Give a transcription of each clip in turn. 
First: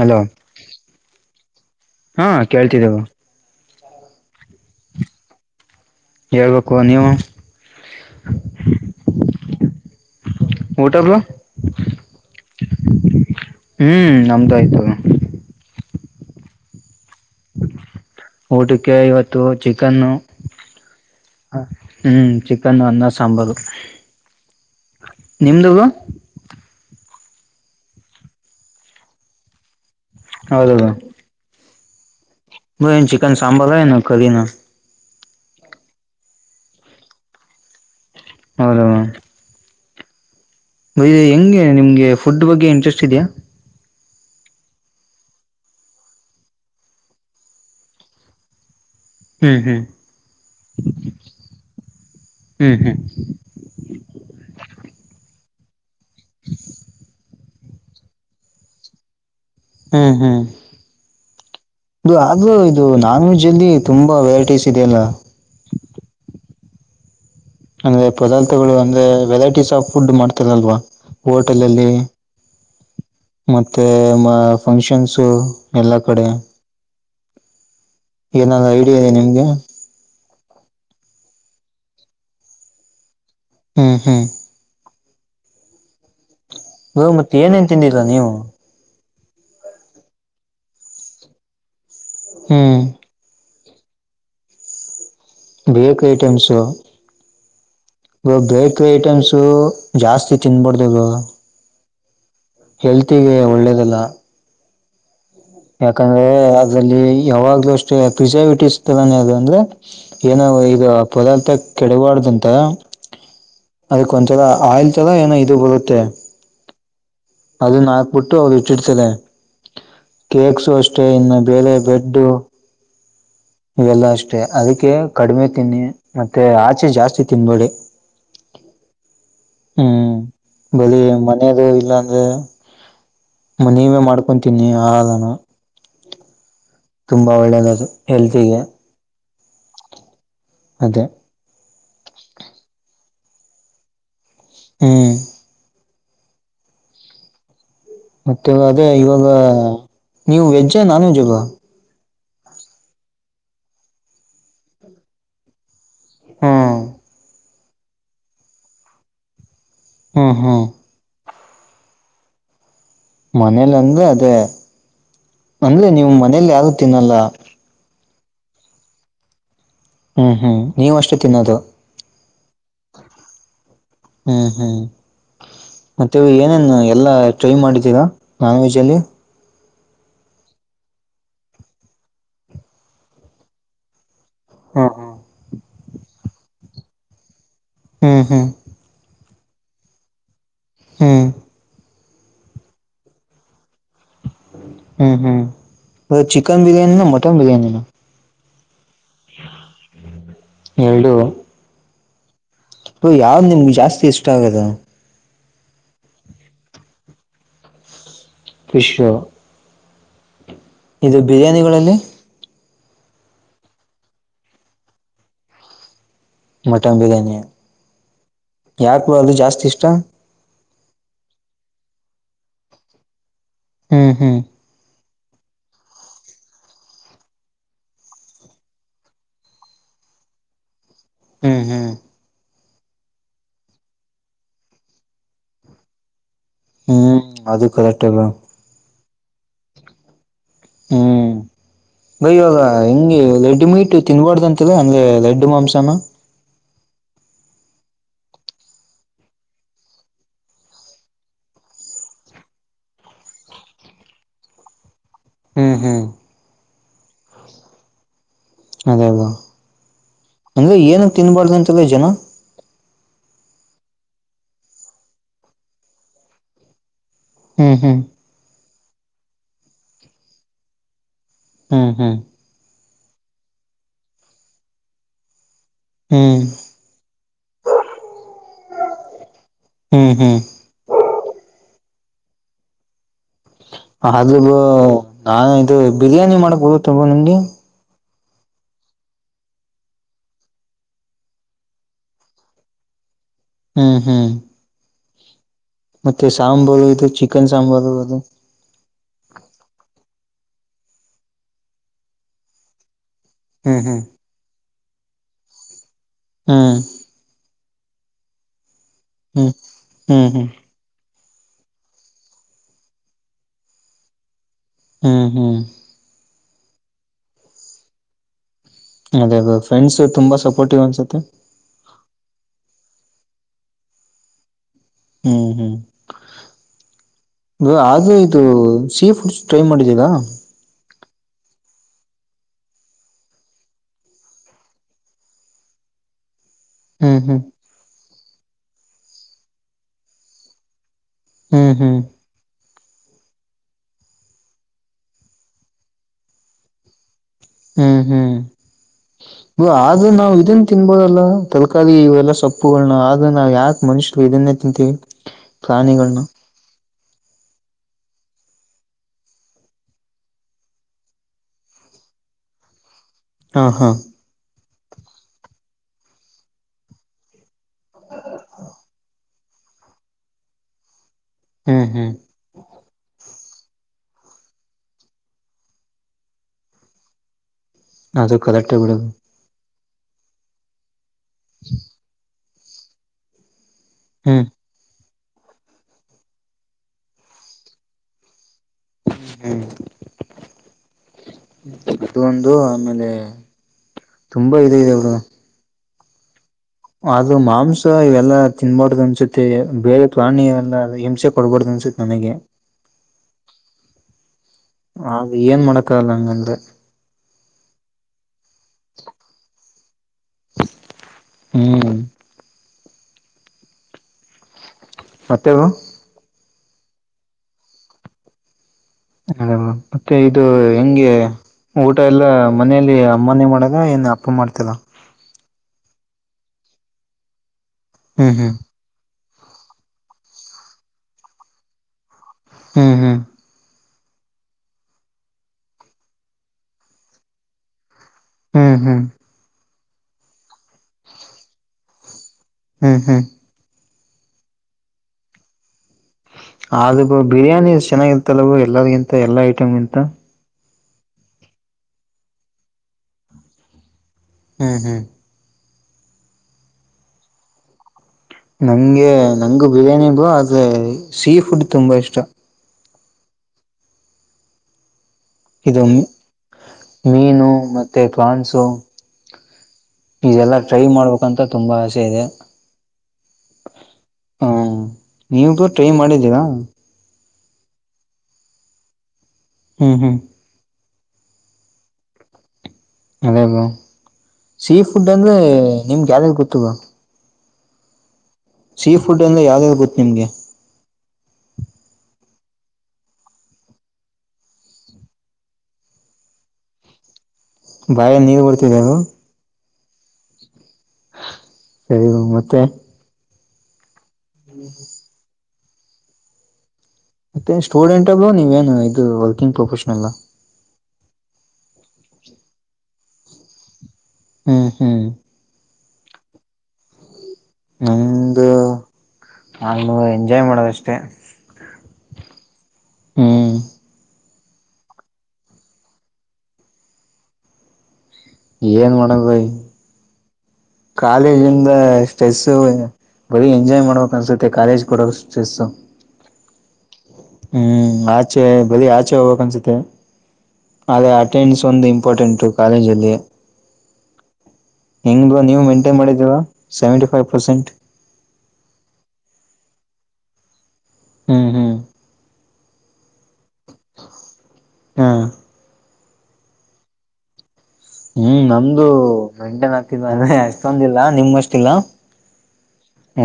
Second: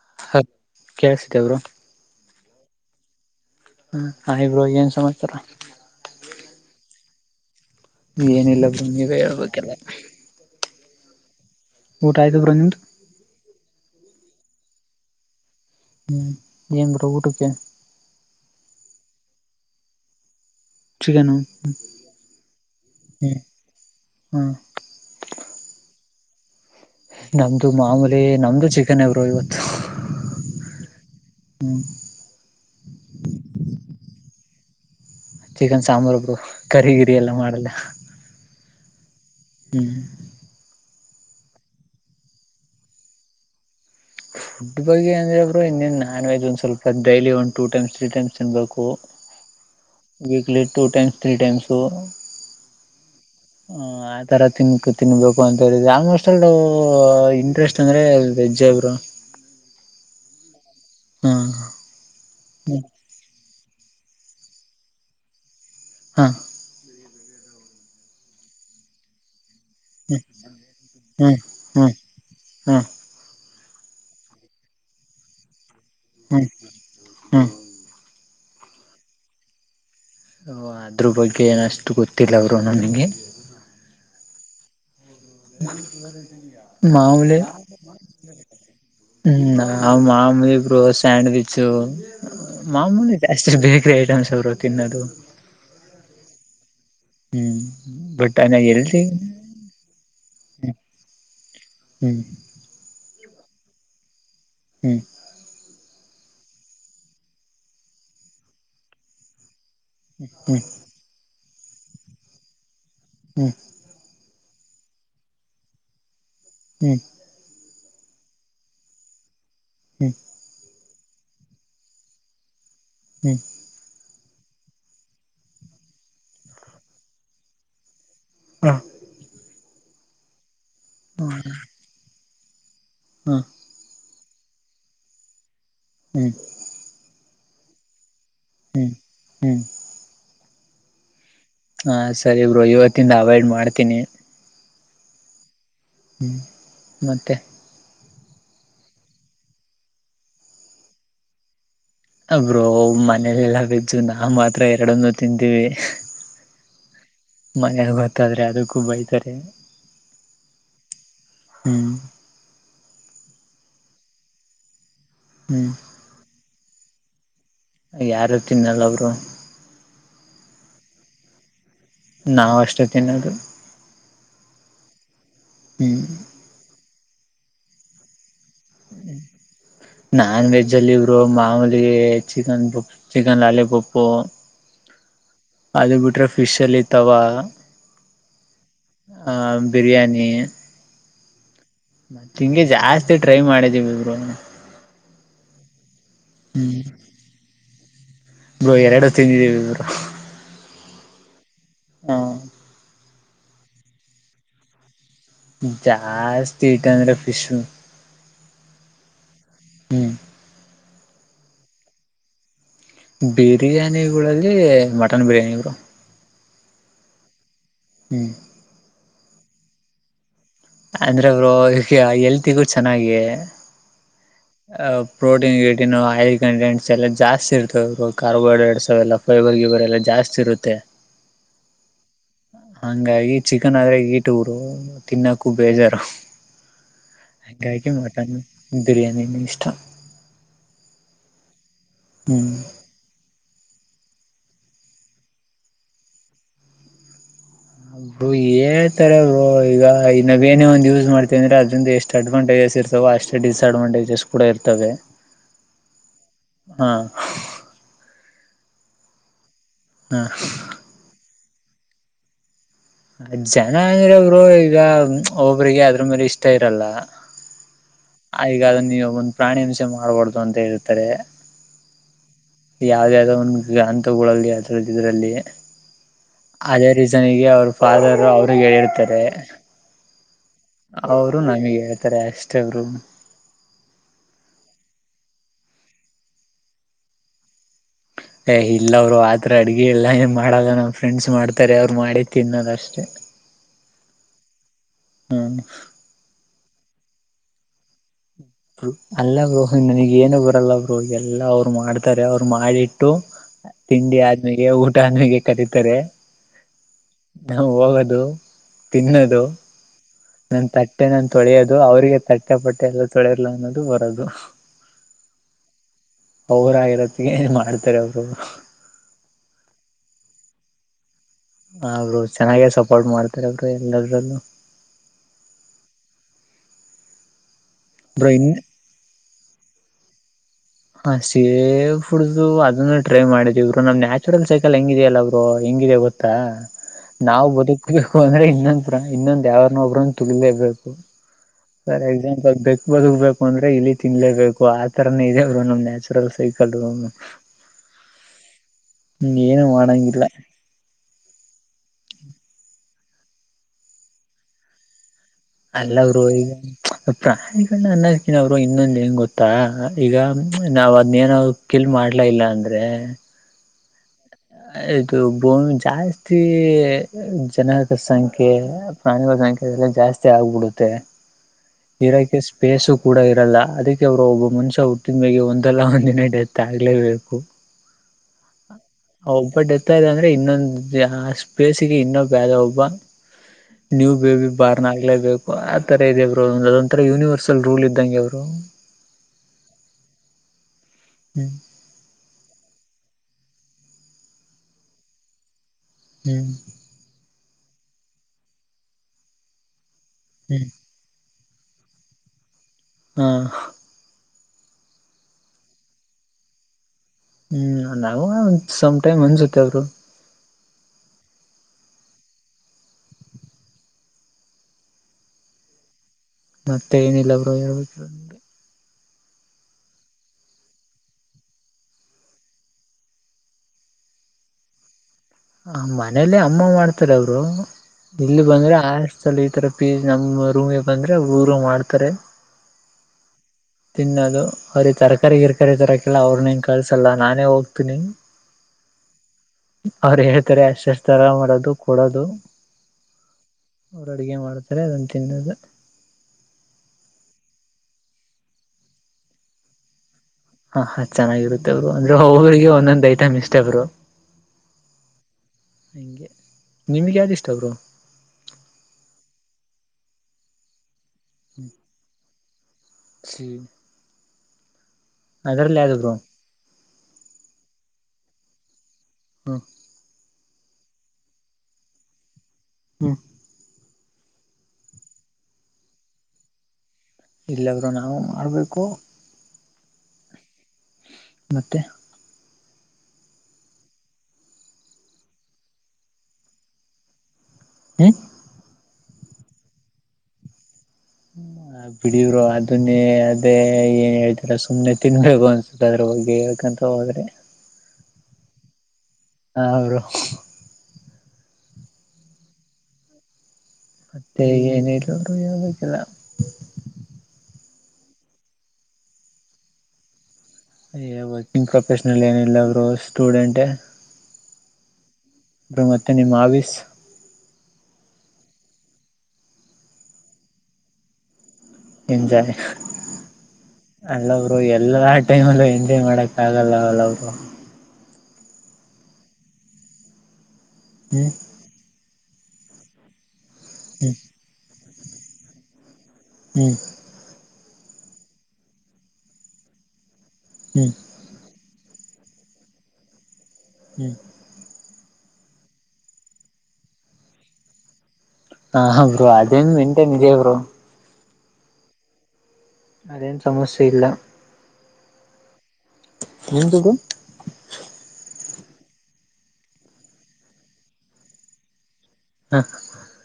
Hello ಹ ಕಸಿದ್ದ ಅವರು ಕೇಳ್ತಿದ್ದೀವು ಹಾಯ್ ಬ್ರೋ ಏನ್ ಸಮಾಚಾರಾ ಹೇಳ್ಬೇಕು ನೀವು ನೀ ಏನಿಲ್ಲ ಬ್ರೋ ನೀವೇ ಹೇಳ್ಬೇಕೇಲ್ಲಾ ಊಟಾ ಬ್ರೋ ಊಟಾ ಆಯ್ತು ಬ್ರೋ, ನಿಮ್ಮದು ಹ್ಮ್ ನಮ್ಮದಾಗಿತ್ತು ಏನ್ ಬ್ರೋ ಊಟಕ್ಕೆ ಊಟಕ್ಕೆ ಇವತ್ತು ಚಿಕನ್ನು ಚಿಕನು ಹ್ಮ್ ಚಿಕನ್ ಅನ್ನ ಹ್ಮ್ ಸಾಂಬಾರು ಹ್ಮ್ ನಿಮ್ದ ನಮ್ದು ಮಾಮೂಲಿ ನಮ್ದು ಚಿಕನ್ ಬ್ರೋ ಇವತ್ತು ಹೌದೌ ಬ್ರೋ ಹ್ಮ ಏನ್ ಚಿಕನ್ ಸಾಂಬಾರ ಏನು ಕರಿನ ಚಿಕನ್ ಸಾಂಬಾರ್ ಬ್ರು ಕರಿ ಗಿರಿ ಎಲ್ಲ ಮಾಡಲ್ಲ. ಹೌದು ಹ್ಮ ಹೆಂಗೆ ನಿಮ್ಗೆ ಫುಡ್ ಬಗ್ಗೆ ಇಂಟ್ರೆಸ್ಟ್ ಇದೆಯಾ ಫುಡ್ ಬಗ್ಗೆ ಅಂದ್ರೆ ಬ್ರು ಇನ್ನೇನ್ ನಾನ್ ವೆಜ್ ಒಂದ ಸ್ವಲ್ಪ ಡೈಲಿ ಒಂದು ಟೂ ಟೈಮ್ಸ್ ತ್ರೀ ಟೈಮ್ಸ್ ತಿನ್ಬೇಕು ಹ್ಮ್ ಹ್ಮ್ weekly two times three times ಹ್ಮ್ ಹ್ಮ್ ಹ ಆತರ ತಿನ್ಕು ತಿನ್ಬೇಕು ಅಂತ ಹೇಳಿದೆ ಆಲ್ಮೋಸ್ಟ್ ನಾವು ಇಂಟ್ರೆಸ್ಟ್ ಅಂದ್ರೆ ನಿಜ ಬ್ರೋ ಹ್ಮ್ ಹ್ಮ್ ಹಾ ಇದು ಆದೂ ಇದು ನಾನ್ ವೆಜ್ ಲ್ಲಿ ತುಂಬ ವೆರೈಟೀಸ್ ಇದೆಯಲ್ಲ ಹಾ ಅಂದ್ರೆ ಪದಾರ್ಥಗಳು ಅಂದ್ರೆ ವೆರೈಟೀಸ್ ಫುಡ್ ಮಾಡ್ತಾರಲ್ವಾ ಹ್ಮ್ ಹೋಟೆಲ್ಲ್ಲಿ ಹ್ಮ್ ಹ್ಮ್ ಮತ್ತೆ ಫಂಕ್ಷನ್ಸ ಎಲ್ಲಾ ಕಡೆ ಹ್ಮ ಏನಾದ್ೂ ಐಡಿಯಾ ಇದೆ ನಿಮ್ಗೆ ಅದ್ರ ಬಗ್ಗೆ ಏನಷ್ಟು ಗೊತ್ತಿಲ್ಲ ಅವರು ನನಗೆ ಹ್ಮ್ ಹ್ಮ್ ಇವಾಗ ಮತ್ತೆ ಮಾಮೂಲಿ ಏನೇನ್ ತಿಂದಿಲ್ಲ ನೀವು ಹ್ಮ ನ ಮಾಮೂಲಿ ಇಬ್ರು ಸ್ಯಾಂಡ್ವಿಚ್ ಹ್ಮ್ ಮಾಮೂಲಿ ಜಾಸ್ತಿ ಬೇಕು ಡನ್ಸ್ ಅವರು ತಿನ್ನೋದು ಬೇೇಕ ಐಟಮ್ಸು ಹ್ಮ್ ಇ ಬಟ್ ಅನ ಬೇಕ್ರಿ ಎಲ್ರಿ ಐಟಮ್ಸು ಜಾಸ್ತಿ ತಿನ್ಬಡ್ದದು ಹ್ಮ್ ಹೆಲ್ತಿಗೆ ಒಳ್ಳೇದಲ್ಲ ಹ್ಮ್ ಯಾಕಂದರೆ ಅದರಲ್ಲಿ ಯಾವಾಗಲೂ ಅಷ್ಟೇ ಪ್ರಿಸರ್ವಿಟಿಸ್ತದ ಅದು ಅಂದರೆ ಏನ ಹ್ಮ್ ಈಗ ಪದಾರ್ಥ ಕೆಡವಾಡ್ದಂತ ಹ್ಮ್ ತರ ಆಯಿಲ್ ತರ ಏನೋ ಇದು ಬರುತ್ತೆ ಹ್ಮ್ ಅದನ್ನ ಹಾಕ್ಬಿಟ್ಟು ಅವರು ಇಟ್ಟಿಡ್ತಾರೆ ಹ್ಮ್ ಕೇಕ್ಸ್ ಅಷ್ಟ ಅಷ್ಟೆ ಇನ್ನು ಬೇರೆ ಬೆಡ್ಡು ಹ್ಮ್ ಇವೆಲ್ಲ ಅಷ್ಟೆ ಅದಕ್ಕೆ ಕಡಿಮೆ ತಿನ್ನಿ ಮತ್ತೆ ಆಚೆ ಜಾಸ್ತಿ ತಿನ್ಬೇಡಿ ಹಾ ಹ್ಮ್ ಬರೀ ಮನೇದು ಇಲ್ಲ ಅಂದ್ರೆ ಹ್ಮ್ ನೀವೇ ಮಾಡ್ಕ ಕೊ ತಿನ್ನಿ ಹಾಲು ನಾ ಹ್ಮ್ ತುಂಬಾ ಒಳ್ಳೇದದು ಹೆಲ್ತಿಗೆ ಹ್ಮ್ ಹ್ಮ್ ಅದೇ ಹಾ ಸರಿ ಇಬ್ರು ಇವತ್ತಿಂದ ಅವಾಯ್ಡ್ ಮಾಡ್ತೀನಿ ಹ್ಮ್ ಹ್ಮ್ ಮತ್ತೆ ಮತ್ತೆ ಅದೇ ಇವಾಗ ನೀವು ವೆಜ್ ನಾನ್ ವೆಜ್ ಅಗ ಇಲ್ಲಾ ಬ್ರ ಮನೇಲೆಲ್ಲಾ ವೆಜ್ಜು ನಾವು ಮಾತ್ರ ಎರಡನ್ನು ತಿಂತೀವಿ ಹ್ಮ್ ಮ ನಾಗ್ಯಾ ಗೊತ್ತಾದ್ರೆ ಅದಕ್ಕೂ ಬೃತಾರೆ ಹ್ಮ ಹ್ಮ್ ಹ್ಮ್ ಮನೇಲಿ ಅಂದ್ರೆ ಅದೇ ಹ್ಮ್ ಅಂದ್ರೆ ನೀವು ಮನೇಲಿ ಯಾರು ತಿನ್ನಲ್ಲ ಯಾರ ತಿನ್ನಲ್ಲ ಬ್ರೋ ಹ್ಮ್ ಹ್ಮ್ ನೀವು ಅಷ್ಟೇ ತಿನ್ನೋದು ನಾವ ಅಷ್ಟು ತಿನ್ನೋದು ಹ್ಮ್ ಹ್ಮ್ ಹ್ಮ್ ಮತ್ತೆ ಏನೇನು ಎಲ್ಲಾ ಚಯ ಮಾಡಿದ್ದೀರಾ ನಾನ್ವೆೆಜ್ ಅಲ್ಲಿ ನಾನ್ ವೆಜ್ ಅಲ್ಲಿ ಇಬ್ರು ಮಾಮೂಲಿ ಚಿಕನ್ ಪಪ್ಪು ಚಿಕನ್ ಲಾಲಿ ಪಪ್ಪು ಹಾ ಹಾ ಅದು ಬಿಟ್ರೆ ಫಿಶ್ ಅಲ್ಲಿ ಇತಾವ ಹ್ಮ್ ಹ್ಮ್ ಹ ಬಿರಿಯಾನಿ ಹೂ ತಿಂಡಿ ಜಾಸ್ತಿ ಟ್ರೈ ಮಾಡಿದಿವಿ ಬ್ರೋ ಹ್ಮ್ ಹ್ಮ್ ಬ್ರೋ ಚಿಕನ್ ಹ್ಮ್ ಬಿರಯಾನಿ ನ ಮಟನ್ ಬಿರಯಾನಿ ನ ಬ್ರೋ ಎರಡು ತಿಂದಿದೀವಿ ಬ್ರೋ ಎರಡು ಹಾ ಯಾವ್ದೋ ನಿಮ್ಗೆ ಜಾಸ್ತಿ ಇಷ್ಟ ಆಗದ ಜಾಸ್ತಿ ಇಷ್ಟ ಅಂದ್ರೆ ಫಿಶು ಪಿಶು ಹ್ಮ್ ಇದು ಬಿರಿಯಾನೀ ಒಳಗೇ ಬಿರಿಯಾನಿ ವೋಲಗೆ mutton biryani bro mutton biryani ಹ್ಮ್ ಯಾಕು ಅದು ಜಾಸ್ತಿ ಇಷ್ಟ ಅಂದ್ರ ಬ್ರೋ ಹೆಲ್ತ್ಗುಚೆನ್ನಾಗಿ ಹ್ಮ್ ಹ್ಮ್ [unintelligible] ಪ್ರೋಟೀನ್ ಗಟನ್ ಹೆಲ್ತ್ ಕಂಟೆಂಟ್ಸ್ ಎಲ್ಲ ಜಾಸ್ತಿ ಇರ್ತದೆ ಕಾರ್ಬೋಹೈಡ್ರೇಟ್ಸ್ ಎಲ್ಲ ಪೈಬರ್ ಗಿಬರ್ ಎಲ್ಲ ಜಾಸ್ತಿ ಜಾಸ್ತಿ ಇರುತ್ತೆ ಹ್ಮ್ ಹ್ಮ್ ಹಂಗಾಗಿ ಚಿಕನ್ ಆದ್ರೆ ಹೀಟ್ ಬ್ರೋ ತಿನ್ನಕ್ಕು ಬೇಜಾರು ಹ್ಮ್ ಅದು ಹಂಗಾಗಿ ಕರೆಕ್ಟ್ ಅಲ್ಲ ಮಟನ್ ಬಿರಿಯಾನಿ ಇಷ್ಟ ಹ್ಮ್ ಬಾಯಿ ಹ್ಮ್ ಇವಾಗ ಹೆಂಗೆ ರೆಡಿಮೀಟ್ ತಿನ್ಬಾರಡ್ದ ಅಂತದ ಹಂಗೆ ರೆಡ್ ಮಾಂಸಾನ ಬ್ರೋ ಹೇಳ್ತಾರೆ ಬ್ರೋ ಈಗ ಈ ನಾವ ಏನೇ ಒಂದ್ ಯೂಸ್ ಮಾಡ್ತೇವಂದ್ರೆ ಅದ್ರಂದ ಎಷ್ಟು ಅಡ್ವಾಂಟೇಜ್ ಇರ್ತ ಅಷ್ಟೇ ಡಿಸ್ಅಡ್ವಾಂಟೇಜಸ್ ಕೂಡ ಇರ್ತವೆ ಹ್ಮ್ ಹ್ಮ್ ಹಾ ಅದೇ ಬ್ರೋ ಹಾ ಅಂದ್ರೆ ಏನ ತಿನ್ಬಾರ್ದು ಅಂತಲ್ಲ ಜನ ಜನ ಅಂದ್ರೆ ಬ್ರೋ ಈಗ ಒಬ್ರಿಗೆ ಅದ್ರ ಮೇಲೆ ಇಷ್ಟ ಇರಲ್ಲ ಹ್ಮ್ ಹ್ಮ್ ಆ ಈಗ ಅದನ್ನ ನೀವು ಒಂದ್ ಪ್ರಾಣಿ ಹಿಂಸೆ ಮಾಡ್ಬಾರ್ದು ಅಂತ ಹೇಳ್ತಾರೆ ಹ್ಮ್ ಹ್ಮ್ ಯಾವ್ದ ಯಾವ್ದೋ ಒಂದು ಗಂತಗಳಲ್ಲಿ ಅದರಲ್ಲಿ ಇದ್ರಲ್ಲಿ ಹ್ಮ್ ಅದೇ ರೀಸನ್ಗೆ ಅವ್ರ ಫಾದರ್ ಅವ್ರಿಗೆ ಹೇಳತಾರೆ ಹ್ಮ್ ಹ್ಮ್ ಅವರು ನಮಗ್ ಹೇಳ್ತಾರೆ ಅಷ್ಟೇ ಬ್ರೋ ಆದ್ರ ಬ್ರೋ ಆ ಇದು ಬಿರಿಯಾನಿ ಮಾಡಕ್ ಬರುತ್ತಾಲಾ ನಿಂಗೆ [unintelligible] ಏ ಇಲ್ಲ ಬ್ರೋ ಆತ್ರರ ಅಡ್ಗೆ ಇಲ್ಲ ಏನ್ ಮಾಡಲ್ಲ ನಮ್ಮ್ ಫ್ರೆಂಡ್ಸ್ ಮಾಡ್ತಾರೆ ಅವ್ರು ಮಾಡಿದ ತಿನ್ನೋದಷ್ಟೇ ಹ್ಮ್ ಹ್ಮ್ ಹ್ಮ ಮತ್ತೆ ಸಾಂಬಾರು ಇದು ಚಿಕನ್ ಸಾಂಬಾರು ಅದು ಅಲ್ಲ ಬ್ರೋ ನನಗ ಏನು ಬರಲ್ಲ ಬ್ರೋ ಎಲ್ಲಾ ಅವ್ರು ಮಾಡ್ತಾರೆ ಅವ್ರು ಮಾಡಿ ಟ್ಟು ಹ್ಮ್ ಹ್ಮ್ ತಿಂಡಿ ಆದ್ಮಿಗೆ ಊಟ ಆದ್ಮಿಗೆ ಕರತಾರೆ ಹ್ಮ್ ನಾವು ಹೋಗದು ತಿನ್ನೋದು ಹ್ಮ್ ಹ್ಮ್ ಹ್ಮ್ ನನ್ ತಟ್ಟೆ ನಾನ್ ತೊಳೆಯೋದು ಅವ್ರಿಗೆ ತಟ್ಟೆ ಪಟ್ಟೆ ಎಲ್ಲ ತೊಳಿಯಲ್ಲ ಅನ್ನೋದು ಬರೋದು ಹ್ಮ್ ಹ್ಮ್ ಅವ್ರಾಗಿರತ್ತಿಗೆ ಏನ್ ಮಾಡ್ತಾರೆ ಬ್ರೋ ಅದೇ ಬ್ರೋ ಫ್ರೆಂಡ್ಸ್ ತುಂಬಾ ಸಪೋರ್ಟಿವ್ ಅನ್ಸುತ್ತೆ ಆ ಬ್ರೋ ಚೆನ್ನಾಗೆ ಸಪೋರ್ಟ್ ಮಾಡ್ತಾರೆ ಅವರು ಎಲ್ಲದ್ರಲ್ಲೂ ಹ್ಮ್ ಹ್ಮ್ ಆದ್ರೆ ಬ್ರೋ ಇದು ಇನ್ ಸೀಫುಡ್ ಟ್ರೈ ಮಾಡಿದ್ದೀರಾ ಹ ಸೇಫುಡ್್ದು ಅದನ್ನು ಟ್ರೈ ಮಾಡಿದ್ ಇವರು ನಮ್ ನ್ಯಾಚುರಲ್ ಸೈಕಲ್ ಹೆಂಗಿದ್ಯಲ್ಲ ಅವರು ಹಂಗಿದೆ ಗೊತ್ತಾ ಹ್ಮ್ ಹ್ಮ್ ನಾವವು ಬದುಕ್ಬೇಕು ಅಂದ್ರೆ ಇನ್ನೊಂದ ಇನ್ನೊಂದ ಯಾವಾರನ್ನೊಬ್ರ ತುಗಲೇಬೇಕು ಹ್ಮ್ ಹ್ಮ್ ಸರ್ ಎಕ್ಸಾಮಂಪ್ ಹಗ್ಬೇಕು ಬದಗ್ಬೇಕು ಅಂದ್ರೆ ಇಲ್ಲಿ ತಿನ್ಲೇಬೇಕು ಆತರನೇ ಇದೆ ಅವರು ನಮ ನ್ಯಾಚುರಲ್ ಸೈಕಲ್ ಹ್ಮ್ ಏನು ಹ್ಮ್ ಆದ್ರ ಮಾಡಂಗಿಲ್ಲ ನಾವವು ಇದನ್ ತಿನ್ಬೋದಲ್ಲ ತರಕಾರಿ ಇವೆಲ್ಲ ಸೊಪ್ಪುಗಳನ್ನ ಆದರೆ ನಾವು ಯಾಕೆ ಮನುಷ್ಯರು ಇದನ್ನೇ ತಿಂತೀವಿ ಅಲ್ಲ ಅವರು ಪ್ರಾಣಿಗಳನ್ನ ಈಗ ಪ್ರಾಣಿಗಳ ಅನ್ನಕಿನವ್ರು ಇನ್ನೊಂದ ಂಗ ಗೊತ್ತಾ ಈಗ ನಾವ್ ಅದ್ೇನ ಎಲ್ಲಿ ಮಾಡ್ಲ ಇಲ್ಲ ಅಂದ್ರೆ ಹಾ ಹಾ ಇದು ಬೋಮ ಜಾಸ್ತಿ ಜನಕ ಸಂಖ್ಯೆ ಪ್ರಾಣಿಗಳ ಸಂಖ್ಯೆ ಜಾಸ್ತಿ ಆಗ್ಬಿಡುತ್ತೆ ಹ್ಮ್ ಹ್ಮ್ ಇರೋಕ್ಕೆ ಸ್ಪೇಸು ಕೂಡ ಇರಲ್ಲ ಅದಕ್ಕೆ ಅವರು ಒಬ್ಬ ಮನುಷ್ಯ ಹುಟ್ಟಿದ ಮೇೆ ಒಂದಲ್ಲ ಒಂದಿನೇ ಡೆತ್ ಆಗ್ಲೇಬೇಕು ಅದು ಕಲೆಕ್ಟ ಬಿಡದು ತಾ ಇದೆ ಅಂದ್ರೆ ಇನ್ನೊಂದು ಆ ಸ್ಪೇಸ್ಗೆ ಇನ್ನೊ ಭೇದ ಒಬ್ಬ ನ್ಯೂ ಹ್ಮ್ ಬೇಬಿ ಬಾರ್ನ್ ಆಗ್ಲೇಬೇಕು ಆತರ ಇದೆ ಅವರು ಅದೊಂಥರ ಯೂನಿವರ್ಸಲ್ ರೂಲ್ ಇದ್ದಂಗೆ ಅವರು ್ಮ ಹ್ಮ್ ಹ್ಮ್ ಇದುೊಂದು ಆಮೇಲೆ ತುಂಬಾ ಇ ಇದೆ ಅವಡು ಹ್ಮ್ ಅದು ಮಾಂಸ ಇವೆಲ್ಲಾ ತಿನ್ಬಾರ್ದ ಅನ್ಸತ್ತ ಬೇರೆ ಪ್ರಾಣಿ ಹ್ಮ್ ಎಲ್ಲ ಹಿಂಸೆ ಕೊಡ್ಬಾರ್ದು ಅನ್ಸತ್ ನನಗೆ ಹ್ಮ್ ಹಾಗ ಏನ್ ಮಾಡಕ್ಕಾಗಲ್ಲ ಹಂಗಂದ್ರೆ ಹ್ಮ್ ನಾವೂ ಒ ಸಮ್ ಟೈಮ್ ಅನ್ಸುತ್ತೆ ಅವರು ಹ್ಮ್ ಮತ್ತಗ ಮತ್ತೆ ಏನಿಲ್ಲ ಬ್ರೋ ಹೇಳ್ಬೇಕ್ರ ನಿಂಗೆ ಹ ಮತ್ತೆ ಇದು ಹೆಂಗೆ ಊಟ ಎಲ್ಲ ಮನೇೆಯಲ್ಲಿ ಅಮ್ಮನೇ ಮಾಡಾಗ ಏನ್ ಅಪ್ಪ ಮಾಡ್ತರ ಮನೇಲಿ ಅಮ್ಮ ಮಾಡ್ತಾರೆ ಅವರು ಹ್ಮ್ ಇಲ್ಲಿ ಹ್ಮ್ ಬಂದ್ರೆ ಆ ಸಲ ಈ ತರ ಪೀ ನಮ್ಮ ರೂಮಿಗೆ ಬಂದ್ರೆ ಊರು ಮಾಡ್ತಾರೆ ಹ್ಮ್ ಹ್ಮ್ ತಿನ್ನೋದು ಅವ್ರೀ ತರಕಾರಿ ಗಿರ್ಕಾರಿ ತರಕಲ್ಲ ಅವ್ರನಂಗ ಕಳ್ಸಲ್ಲ ನಾನೇ ಹೋಗ್ತೀನಿಂಗ ಹ್ಮ್ ಹ್ಮ್ ಅವ್ರು ಹೇಳ್ತಾರೆ ಎಷ್ಟ ಎಷ್ಟ ತರ ಮಾಡೋದು ಕೊಡೋದು ಹ್ಮ್ ಹ್ಮ್ ಅವರು ಅಡ್ಗೆ ಮಾಡ್ತಾರೆ ಅದನ್ನ ತಿನ್ನೋದ ಆದ ಬೋ ಬಿರಿ್ಯಾನಿ ಚೆನ್ನಾಗಿರ್ತ್ತಲ್ವೋ ಎಲ್ಲರಿಗಿಂತ ಎಲ್ಲಾ ಐಟಮ್ಗಿಂತ ಹ ಹ ಚೆನ್ನಾಗಿರುತ್ತೆ ಅವರು ಅಂದ್ರೆ ಹ್ರರಿಗೆ ಒಂದೊಂದ್ ಐಟಮ್ ಇಷ್ಟೇ ಅವರು ಹ್ಮ್ ಹ್ಮ್ ಹಂಗೆ ನಿಮಗೆ ಯಾವ್ದು ಇಷ್ಟಬ್ರು ನಂಗೆ ನಂಗು ಬಿರಿಯಾನಿಗು ಆದ್ರೆ ಸೀ ಫುಡ್ ತುಂಬಾ ಇಷ್ಟ ಹಿ ಇದು ಮೀನು ಮತ್ತೆ ಕಾನ್ಸು ಹಾ ಇದೆಲ್ಲಾ ಟ್ರೈ ಮಾಡ್ಬೇಕಂತ ತುಂಬಾ ಆಸೆ ಇದೆ ಹಾ ಹಾ ನೀವಗೂ ಟ್ರೈ ಮಾಡಿದ್ದೀರಾ ಇಲ್ಲಾದ್ರರು ನಾವು ಮಾಡ್ಬೇಕು ಹ್ಮ್ ಹ್ಮ್ ಮತ್ತೆ ಅದೇಬಾ ಸೀ ಫುಡ್ ಅಂದ್ರೆ ನಿಮ್ಗೆ ಯಾವ್ದಾಗ ಗೊತ್ತು ಬ ಹ್ಮ ಸೀ ಫುಡ್ ಎಂದ ಯಾವ್ದಾರ ಗೊತ್ತು ನಿಮಗೆ ಹ್ಮ್ [unintelligible] ಬಿಡವರು ಅದನ್ನೇ ಅದೇ ಏನ್ ಹೇಳ್ತರ ಸುಮ್ನೆ ತಿನ್ಬೇಕು ಅನ್ಸುತ್ತ ಅದ್ರಗೆ ಯಾಕ್ರ [unintelligible] ಬಾಯ ನೀರು ಕೊಡ್ತಿದ್ದವು ಅವರು ಸರಿ ಮತ್ತೆ ಮತ್ತೆ ನ ರೂಲ ಮತ್ತೆ ಸ್ಟೂಡೆಂಟ್ಬ್ರು ನೀವೇನು ಇದು ವರ್ಕಿಂಗ್ ಪ್ರೊಫೆಷನ್ಲ್ ವರ್ಕಿಂಗ್ ಪ್ರೊಫೆಷನಲ್ ಏನಿಲ್ಲ ಅವರು ಸ್ಟೂಡೆಂಟ್ ಹ್ಮ್ ಹ್ಮ್ ಅ ಮತ್ತೆ ನಿಮ್ಮಾವಿಸ ನಮಂದು ನಾನು ಎಂಜಾಯ್ ಮಾಡೋದಷ್ಟೆ ಎಂಜಾಯ್ ಹ್ಮ್ ಅಲ್ಲಬ್ರು ಎಲ್ಲಾ ಟೈಮ್ಲ್ಲೂ ಎಂಜಾಯ್ ಮಾಡಕ್ ಆಗಲ್ಲ ಅವಲ್ಲಬ್ರು ಏನ್ ಮಾಡದಯ ಹ್ಮ್ ಕಾಲೇಜ್ಂದ ಸ್ಟ್ರೆಸ್ಸ ಬರೀ ಎಂಜಾಯ್ ಮಾಡ್ಬೇಕಕ್ ಹ್ಮ್ ಅನ್ಸುತ್ತೆ ಕಾಲೇಜ್ [unintelligible] ಹ್ಮ್ ಹ್ಮ್ ಆಚೆ ಬರೀ ಆಚೆ ಹೋಗ್ಬೇಕಕ್ ಅನ್ಸುತ್ತೆ ಹ್ಮ್ ಆದದೇ ಅಟೆಂಡನ್ಸ್ ಒಂದು ಇಂಪಾರ್ಟೆಂಟು ಕಾಲೇಜಲ್ಲಿ ಹ್ಮ್ ಹೆಂಗದುು ನೀವು ಮೇಂಟೈನ್ ಮಾಡಿದ್ದೀರಾ ಸೆವೆಂಟಿ ಫೈವ್ ಪರ್ಸೆಂಟ್ ಹ ಹ ಬರು ಅದೇನ್ ಮೆಂಟೈನ್ ಇದೆಯ ಬರು ಹ್ಮ್ ಹ್ಮ್ ಅದೇನು ಸಮಸ್ಯೆ ಇಲ್ಲ ಹಾ ನಿಮದುುಗ ಹ್ಮ್ ನಮ್ದು ಮೆಂಟೆನ್ ಹಾಕ್ತಿದ್ವ ಅ ಅಷ್ಟೊಂದಿಲ್ಲ ನಿಮ್ ಅಷ್ಟಲ್ಲ ಹಾ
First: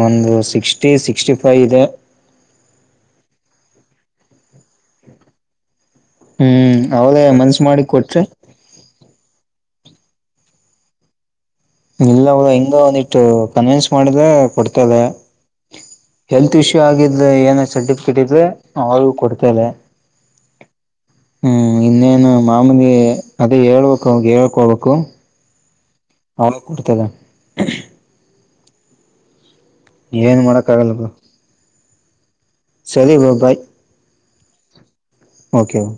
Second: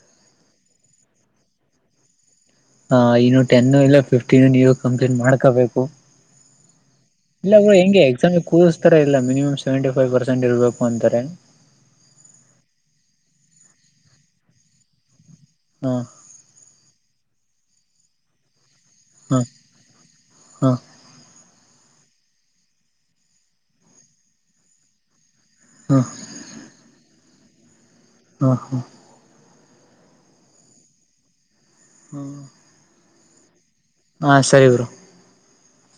ಒಂದು ಸಿಕ್ಸ್ಟಿ ಸಿಕ್ಸ್ಟಿ ಫೈವ್ ಇದೆ ಹಾ ಇನ್ನು ಟೆನ್ನು ಇಲ್ಲ ಫಿಫ್ಟೀನ್ ನೀವು ಕಂಪ್ಟ್ ಮಾಡ್ಕೋಬೇಕು ಹ್ಮ್ ಅವದೇ ಇಲ್ಲ ಮನ್ಸ ಮಾಡಿ ಹೆಗೆ ಕೊಟ್ರೆ ಎಕ್ಸಾಮ ಕೂ್ತಾರ ಇಲ್ಲ ಮಿನಿಮಮ್ ಸೆವೆಂಟಿ ಫೈವ್ ಪರ್ಸೆಂಟ್ ಇರಬೇಕು ಅಂತಾರೆ ಇಲ್ಲ ಹದ ಹಿಂಗ ಒಂದಿಟ್ಟು ಕನ್ವಿನ್ಸ್ ಮಾಡಿದ್ರ ಕೊಡ್ತಲ್ಲ ಹಾ ಹೆಲ್ತ್ ಇಶ್ಯೂ ಆಗಿದೆ ಏನ ಸರ್ಟಿಫಿಕೇಟ್ ಇದೆ ಅವ ಹಾ ಕೊಡ್ತೇಲ್ಲ ಹಾ ಹ್ಮ್ ಇನ್ನೇನು ಮಾಮೂಲಿ ಅದೇ ಹೇಳ್ಬೇಕ ಅವ ಹೇಳ್ಕೊಬೇಕು ಹಾ ಅವಳ ಕೊಡ್ತದ ಹಾ ಹಾ ಏನ್ ಮಾಡಕ್ಕ ಆಗಲ್ದು ಹ್ಮ ಸರಿ ಬಬಾಯ್ ಹಾ ಸರಿ ಬರು ಓಕೆ ಓ